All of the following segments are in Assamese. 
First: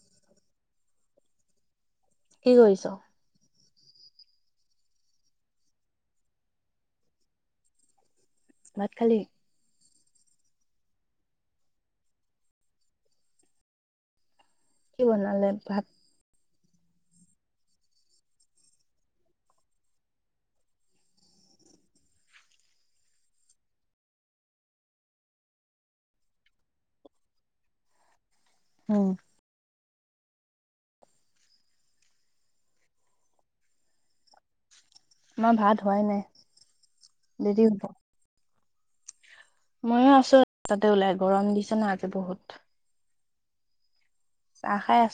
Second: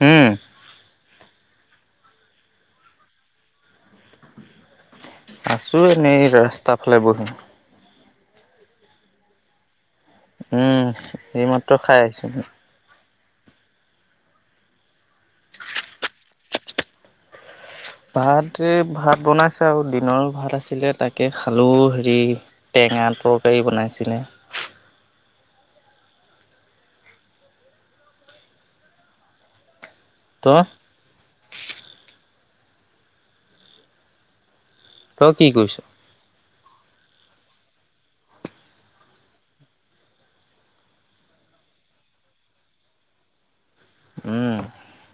উম। কি কৰিছ? আছো এনেই ৰাস্তা ফালে বহি। ভাত খালি? উম, এইমাত্ৰ খাই আহিছোঁ। কি বনালে ভাত? ভাত এ ভাত বনাইছে আৰু দিনৰ ভাত আছিলে তাকে খালো, হেৰি তে টেঙা তৰকাৰী বনাইছিলে। উম। তই? তই কি আমাৰ কৰিছ ভাত হোৱাই নাই। দেৰি হ'ব। ময়ো আছোঁ [unintelligible] তাতে ওলাই গৰম দিছে ন' আজি বহুত। চাহ খাই আ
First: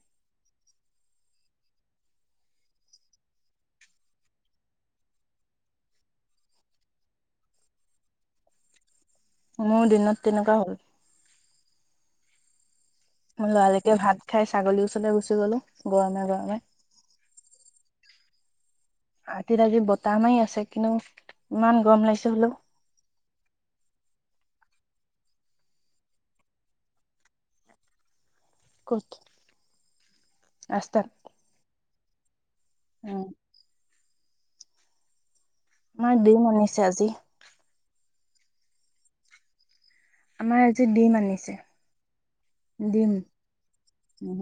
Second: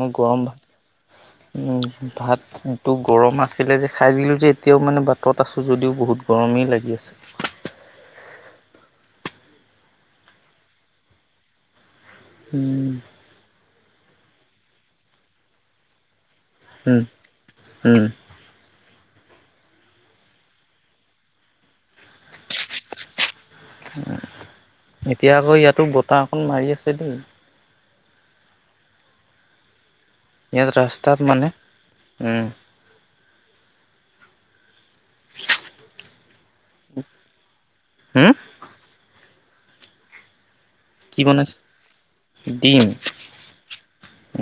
মই গৰম ভা [unintelligible] উম, ভাতটো গৰম আছিলে যে খাই দিলো যে এতিয়াও মানে বাটত আছো যদিও বহুত গৰম। [unintelligible] লাগি আছে। [unintelligible] মোৰ দিনত তেনেকুৱা হ'ল। উম। মই লৰালৰিকে ভাত খাই ছাগলীৰ ওচৰলৈ গুচি গ'লো, গৰমে গৰমে। উম। উম। [unintelligible] আজি বতাহ মাৰি আছে কিন্তু ইমান গৰম লাগিছে হলেও। এতিয়া আকৌ ইয়াতো বতাহ অকণ মাৰি আছে দেই। ক'ত? ইয়াত ৰাস্তাত মানে। উম। মা ডিম আনিছে আজি। হম? আমাৰ জি ডিম কি আনিছে। বনাইছে ডিম।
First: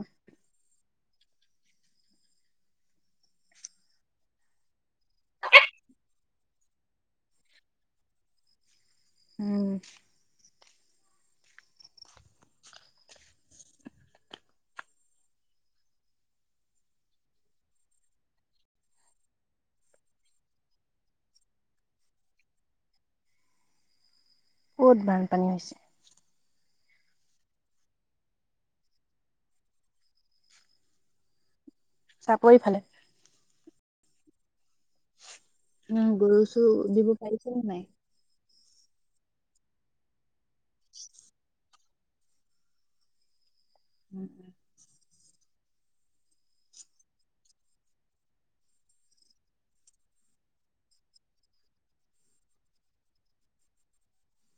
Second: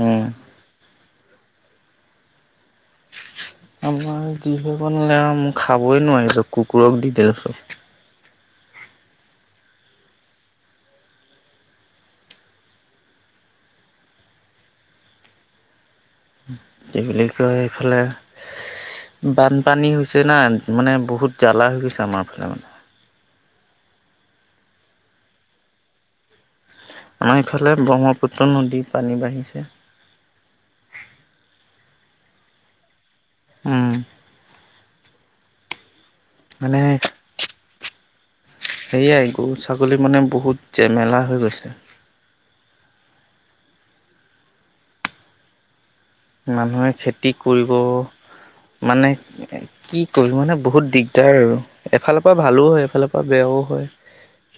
উম [inaudible] আমাৰ যিহে বনালে আৰু মই খাবই নোৱাৰিলো, কুকুৰক দি দিলো চব। উম। [unintelligible] এইফালে। বানপানী হৈছে না, মানে বহুত জ্বালা হৈ গৈছে আমাৰ ফালে মানে। ক'ত বানপানী হৈছে? আমাৰ ইফালে ব্ৰহ্মপুত্ৰ নদী পানী বাঢ়িছে চাপৰিফালে উম উম গৰু চৰু মানে দিব পাৰিছে নে নাই সেয়াই গৰু ছাগলী মানে বহুত জেমেলা হৈ গৈছে উম উম মানুহে খেতি কৰিব মানে কি [unintelligible] মানে বহুত দিগদাৰ আৰু। এফালৰ পৰা ভালো হয় এফালৰ পৰা বেয়া। [unintelligible] হয়।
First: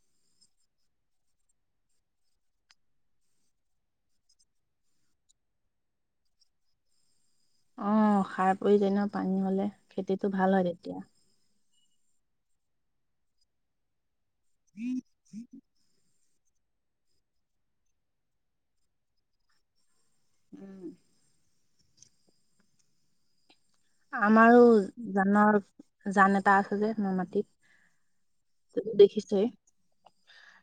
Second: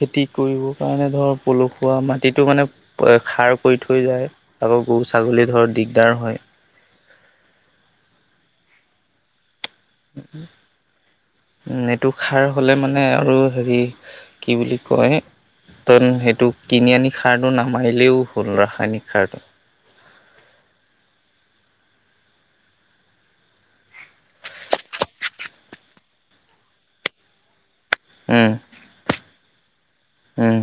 খেতি কৰিব কাৰণে ধৰ পলসুৱা মাটিতো মানে খাৰ কৰি থৈ যায়। গৰু ছাগলী ধৰ দিগদাৰ হয়। অঁ, সাৰ প্ৰয়োজনীয় পানী হ'লে খেতিটো ভাল হয় তেতিয়া। উম এইটো সাৰ হ'লে মানে আৰু হেৰি কি বুলি কয় ন সেইটো কিনি আনি সাৰটো নামাৰিলেও হ'ল ৰাসায়নিক সাৰটো। উম আমাৰো জানৰ জান এটা আছে যে মোৰ উম মাটিত দেখিছে উম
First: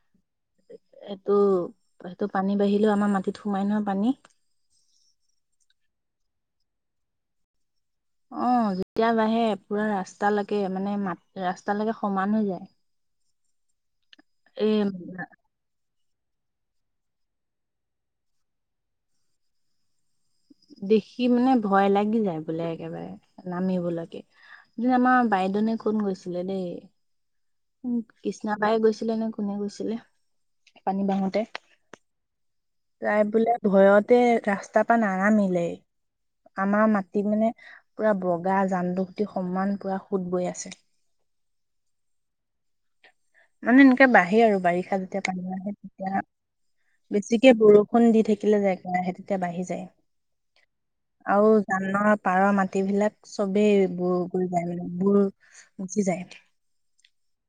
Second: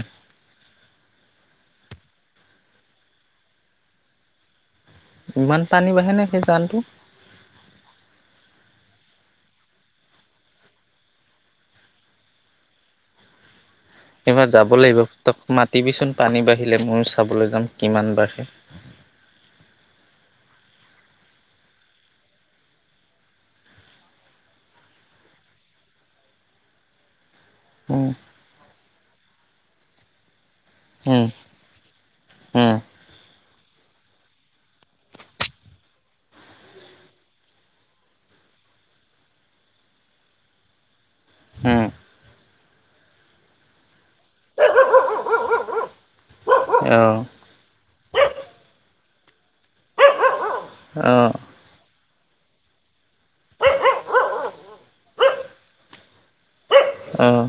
এইটো সেইটো পানী বাঢ়িলেও আমাৰ মাটিত সোমাই নহয় পানী ইমান টানী বাঢ়েনে সেই জানটো অ যেতিয়া বাঢ়ে পুৰা ৰাস্তালৈকে মানে মাত ৰাস্তালৈকে সমান হৈ যায় এইবাৰ যাব এই লাগিব তক মাতিবিচোন পানী বাঢ়িলে ময়ো চাবলৈ যাম কিমান বাঢ়ে দেখি মানে ভয় লাগি যায় বোলে একেবাৰে নামিবলৈকে এ আমাৰ বাইেনে কোন গৈছিলে দেই উ কৃষ্ণাবায় গৈছিলে নে কোনে গৈছিলে পানী বাঙোতে হে তাই বোলে ভয়তে ৰাস্তা পৰাা নাগামিলে আমাৰ মাটি মানে পুৰা বগা জানদ খুটি সমান পুৰা সুত বৈ আছে মানে এনেকে বাঢ়ে আৰু বাৰিষা যেতিয়া পানী আহে তেতিয়া বেছিকে বৰষুণ দি থাকিলে জেগা আহে তেতিয়া বাঢ়ি যায় অ আৰু জানৰ পাৰৰ মাট বিলাক চবেই গৈ যায় মানে বুৰ গুচি যায় [inaudible] অঁ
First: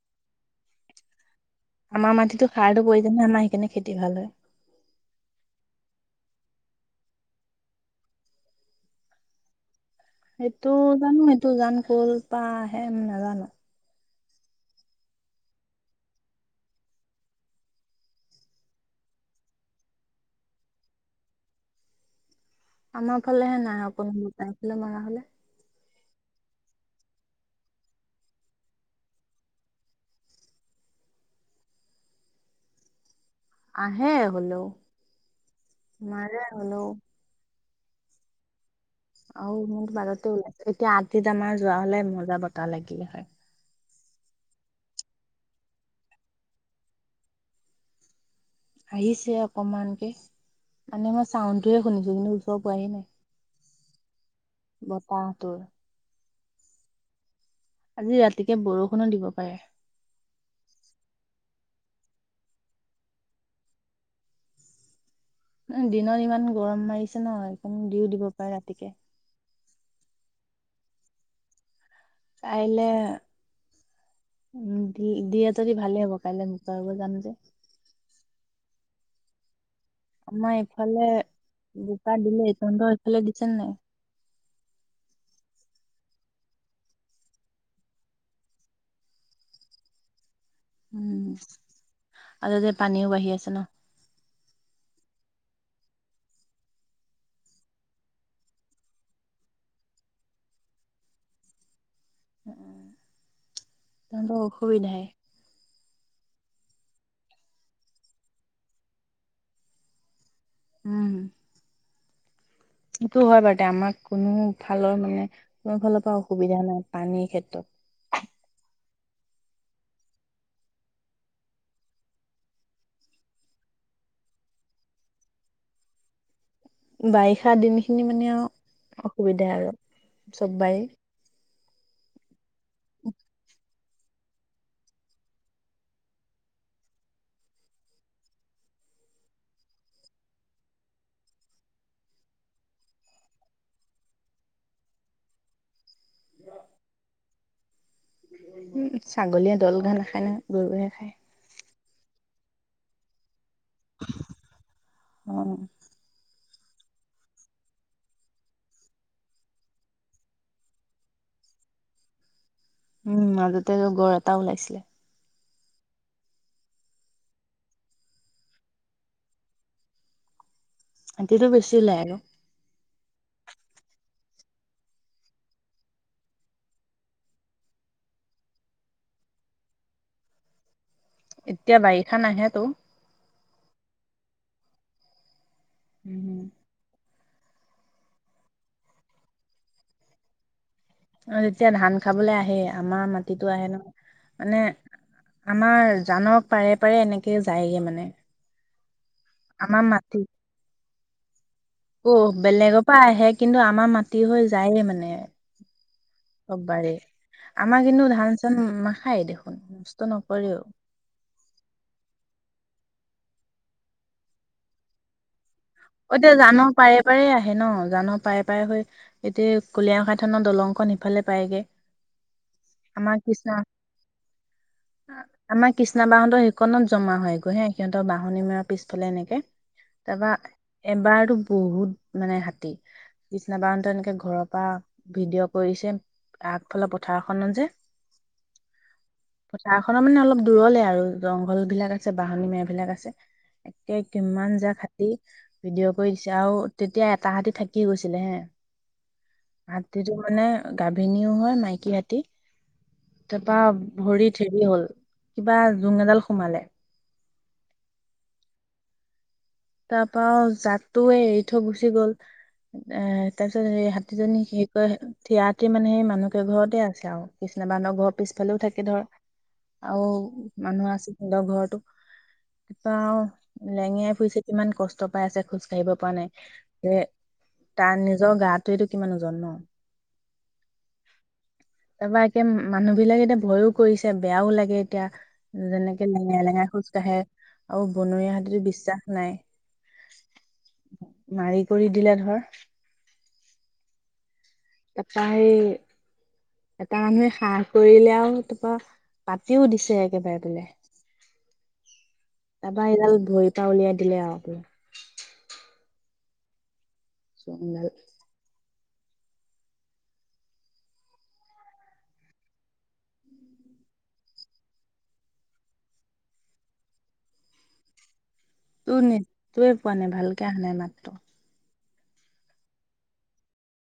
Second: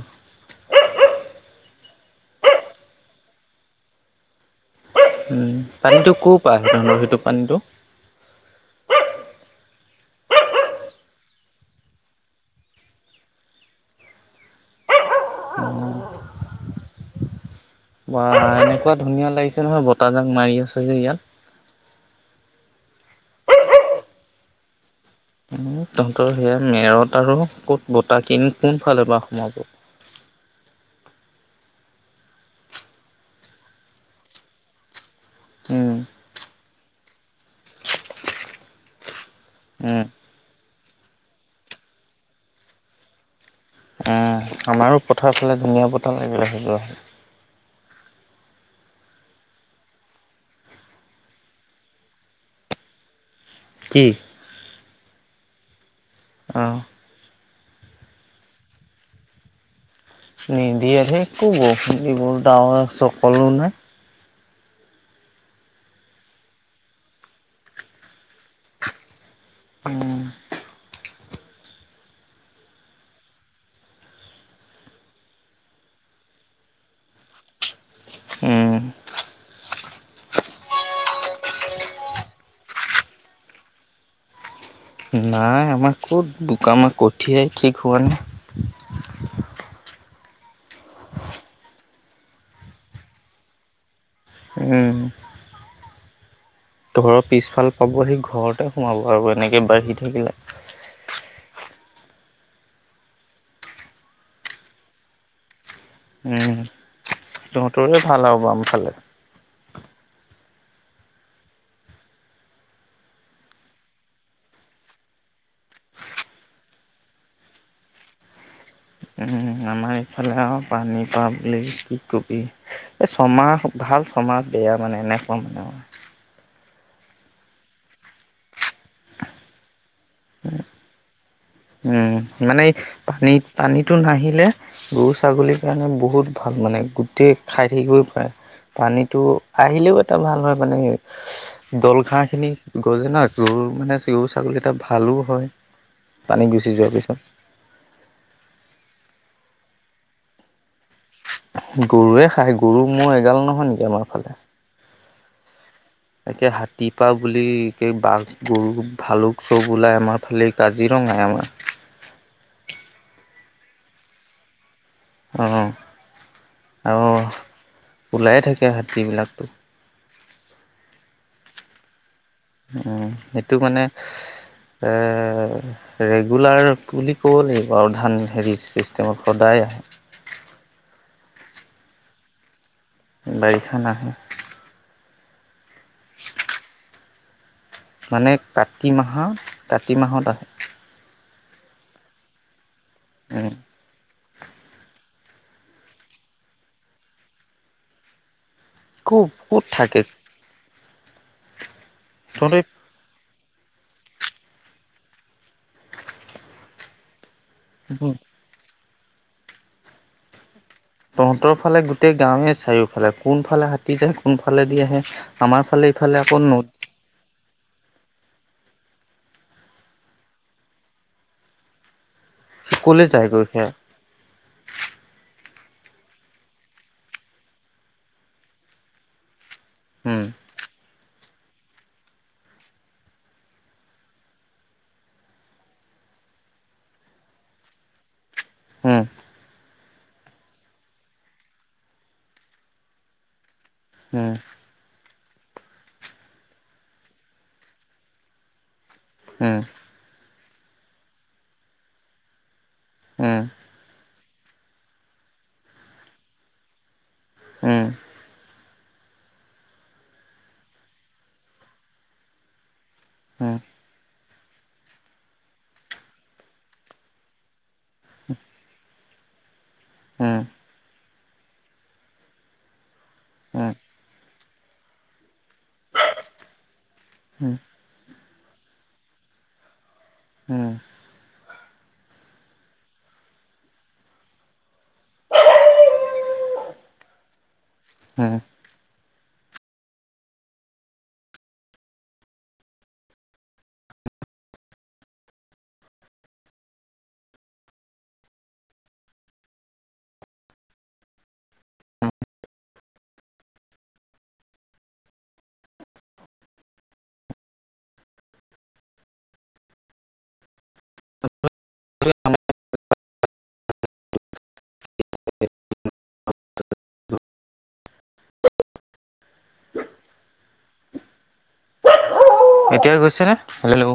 আমাৰ মাটিতো খাৰটো প্ৰয়োজন ন আমাৰ সেইকাৰণে খেতি ভাল হয় পানীতটো ক' পৰাই সিৰ সেইটো পানীতটো সেইটো জানো সেইটো জান ক'ল বা সে নাজানো বা এনেকুৱা ধুনীয়া লাগিছে নহয় বতাহ জাক মাৰি আছে যে ইয়াত আমাৰ ফালেহে নাই অক মোৰ তাইফালে মৰা হলে তহঁতৰ সেয়া মেৰত আৰু ক'ত বতা কিন, কোনফালৰ পৰা সোমাব? আহে হ'লেও, উম মাৰে হ'লেও। অউ, মই উম বাৰতে ওলাইছো, এতিয়া‌ [unintelligible] আমাৰ যোৱা হ'লে মজা বতা লাগিলে হয়। আৰু পথাৰ ফালে ধুনীয়া বতাহ লাগিলে হয়, যোৱা হয়। আহিছে অকমানকে, মানে মই চাউনটোয়ে শুনিছোঁ, কিন্তু ওচৰ পোৱায়ে নাই। কি? বতাহটো। অ'। আজি ৰাতিকে বৰষুণো দিব পাৰে। নিদিয়ে ধেই কৰ বৰষুণ দিব, ডাৱৰ এচকলো নাই। দিনত ইমান গৰম মাৰিছে ন' সেইকাৰণে দিওঁ দিব পাৰে ৰাতিকে। উম কাইলে উম, দি-দিয়ে যদি ভালেই হ'ব, কাইলৈ বোকা ৰুব যাম যে উম আমাৰ এইফালে বোকা দিলেই তহঁতৰ এইফালে দিছেনে নাই? আমাক ক'ত বোকা? আমাৰ কঠীয়াই ঠিক হোৱা নাই। উম, আৰুতে পানীও বাঢ়ি আছে ন? উম। ঘৰৰ পিছফাল পাবহি, ঘৰতে সোমাব আৰু এনেকে বাঢ়ি থাকিলে। উম, তহঁতৰ অসুবিধাই। উম তহঁতৰে ভাল আৰু বাম‌ ফালে উম। সেইটো হয়, বাৰু তে আমাক কোনো ফালৰ মানে, কোনো ফালৰ পৰা অসুবিধা নাই, পানীৰ ক্ষেত্ৰত। উম, আমাৰ এইফালে অ পানী পা বুলি কি কবি এই ছমাহ ভাল ছমাহ বেয়া মানে মানে এনেকুৱা মানে আমাৰ [inaudible] বাৰিষা দিনখিনি মানে আও অসুবিধা আৰু চববাৰে উম মানে এই পানীত পানীত টো নাহিলে গৰু ছাগলীৰ কাৰণে বহুত ভাল মানে গোটেই খাই থাকিবই পায় পানীটো আহিলেও এটা ভাল হয় মানে দল ঘাঁহ খিনি গজে নহ গৰু মানে গৰু ছাগলীকেইটা ভালো হয় [inaudible] পানী গুচি যোৱাৰ পিছত উম ছাগলীয়ে দল ঘাঁহ নাখায় নহয় গৰু হে খাই গৰুৱে খাই গৰু মোৰ এগাল নহয় নেকি আমাৰ ফালে অহ একে হাতীপা বুলি একে বাঘ গৰু ভালুক চব ওলাই আমাৰ ফালে কাজিৰঙাই আমাৰ উম মাজতে গড় এটা ওলাইছিলে অ আৰু ওলাই থাকে হাতীবিলাকটো হাতীটো বেছি ওলাই আক উম সেইটো মানে এ ৰেগুলাৰ বুলি ক'ব লাগিব আৰু ধান হেৰি চিষ্টেমত সদায় আহে এতিয়া বাৰিষা নাহে তো বাৰিষাত নাহে উম মানে কাতি মাহৰ কাতি মাহত আহে অ যেতিয়া ধান খাবলে আহে আমাৰ মাটিতো উম, আহে ন। মানে আমাৰ জানক পাৰে পাৰে এনেকে যায়গে মানে। খুব ক'ত আমাৰ থাকে? মাটি অ তহঁতে বেলেগ পা আহে। কিন্তু আমাৰ মাটি হৈ যায়ে মানে অকবাৰ আমাৰ কিন্তু ধান চান নাখায় দেখোন নষ্ট নকৰেও। তহঁতৰ ফালে গোটেই গাঁৱে চাৰিওফালে কোনফালে হাতী যায় কোন ফালেদি আহে? আমাৰ ফালে ইফালে এতিয়া আকৌ নদ জানৰ পাৰে পাৰে আহে ন জানৰ পাৰে পাৰে হৈ এতিয়া কলিয়খা থানৰ দলংখন সিফালে পায়গে। সি কলৈ আমাৰ যায় গৈ কৃষ্ণা সেয়া। আমাৰ কৃষ্ণা বাহনতৰ সেইখনত জমা হৈ গৈ হে সিহঁতৰ বাহনি মৰাৰ পিছফালে এনেকে। তা উম, পা বাৰতো বহুত মানে হাতী বিছনা বাৰতা এনেকে ঘৰৰ পা ভিডিঅ' কৰিছে। আগফালে পথাৰখনত যে হম। চাহখনৰ মানে অলপ দূৰলে আৰু জংঘলবিলাক আছে বাহনী মেৰা বিলাক আছে। একে উম, কিমান জাক হাতি। ভিডিঅ কৰি দিছে আও তেতিয়া এটা হাতী থাকি গৈছিলে হে, উম, হাতীতো মানে গাভিনীও হয় মাইকী হাতি তা উম, পা ভৰিত থেৰি হ'ল কিবা জোং এডাল সোমালে। উম। তা পা জাকটোয়ে এৰি থৈ গুচি গ'ল এ তাৰ উম, পিছত হে হাত তিজনী স কয় থিয়তি মানে সেই মানুহকে ঘৰতে আছে আও। ননেবা বৌ ঘৰ পিছালও থাকে ধৰ। আৰু উম, মানুহ আছিল সিনতৰ ঘৰতো তপাও উম, লেঙীয়াই ফুৰিছে ইমান কষ্ট পাই আছে খোজ কাঢ়িব পৰা নাই যে উম, তাৰ নি নিজৰ গাটো এইটো কিমান ওজন ন। হুম। তাৰপৰা একে মানুহ বিলাক এতিয়া ভয়ও কৰিছে বেয়াও লাগে। এতিয়া যেনেকে লেঙেৰাই লেঙেৰাই খোজ কাঢ়ে। আৰু বনৰীয়া উম। হাতীৰ বিশ্বাস নাই। মাৰি কৰি দিলে ধৰ তাৰ পা হেই এটা মানুহে সাহ কৰিলে আৰু তাৰপা পাতিও দিছে একেবাৰে বোলে। অ'। তাৰপা এইডাল ভৰিৰ পৰা উলিয়াই দিলে আৰু আও। সো [unintelligible] [unintelligible] [unintelligible] তোৰ নেটটোয়ে পোৱা নাই ভালকে আহা নাই মাতটো। এতিয়াই গৈছে নে হেল্ল'।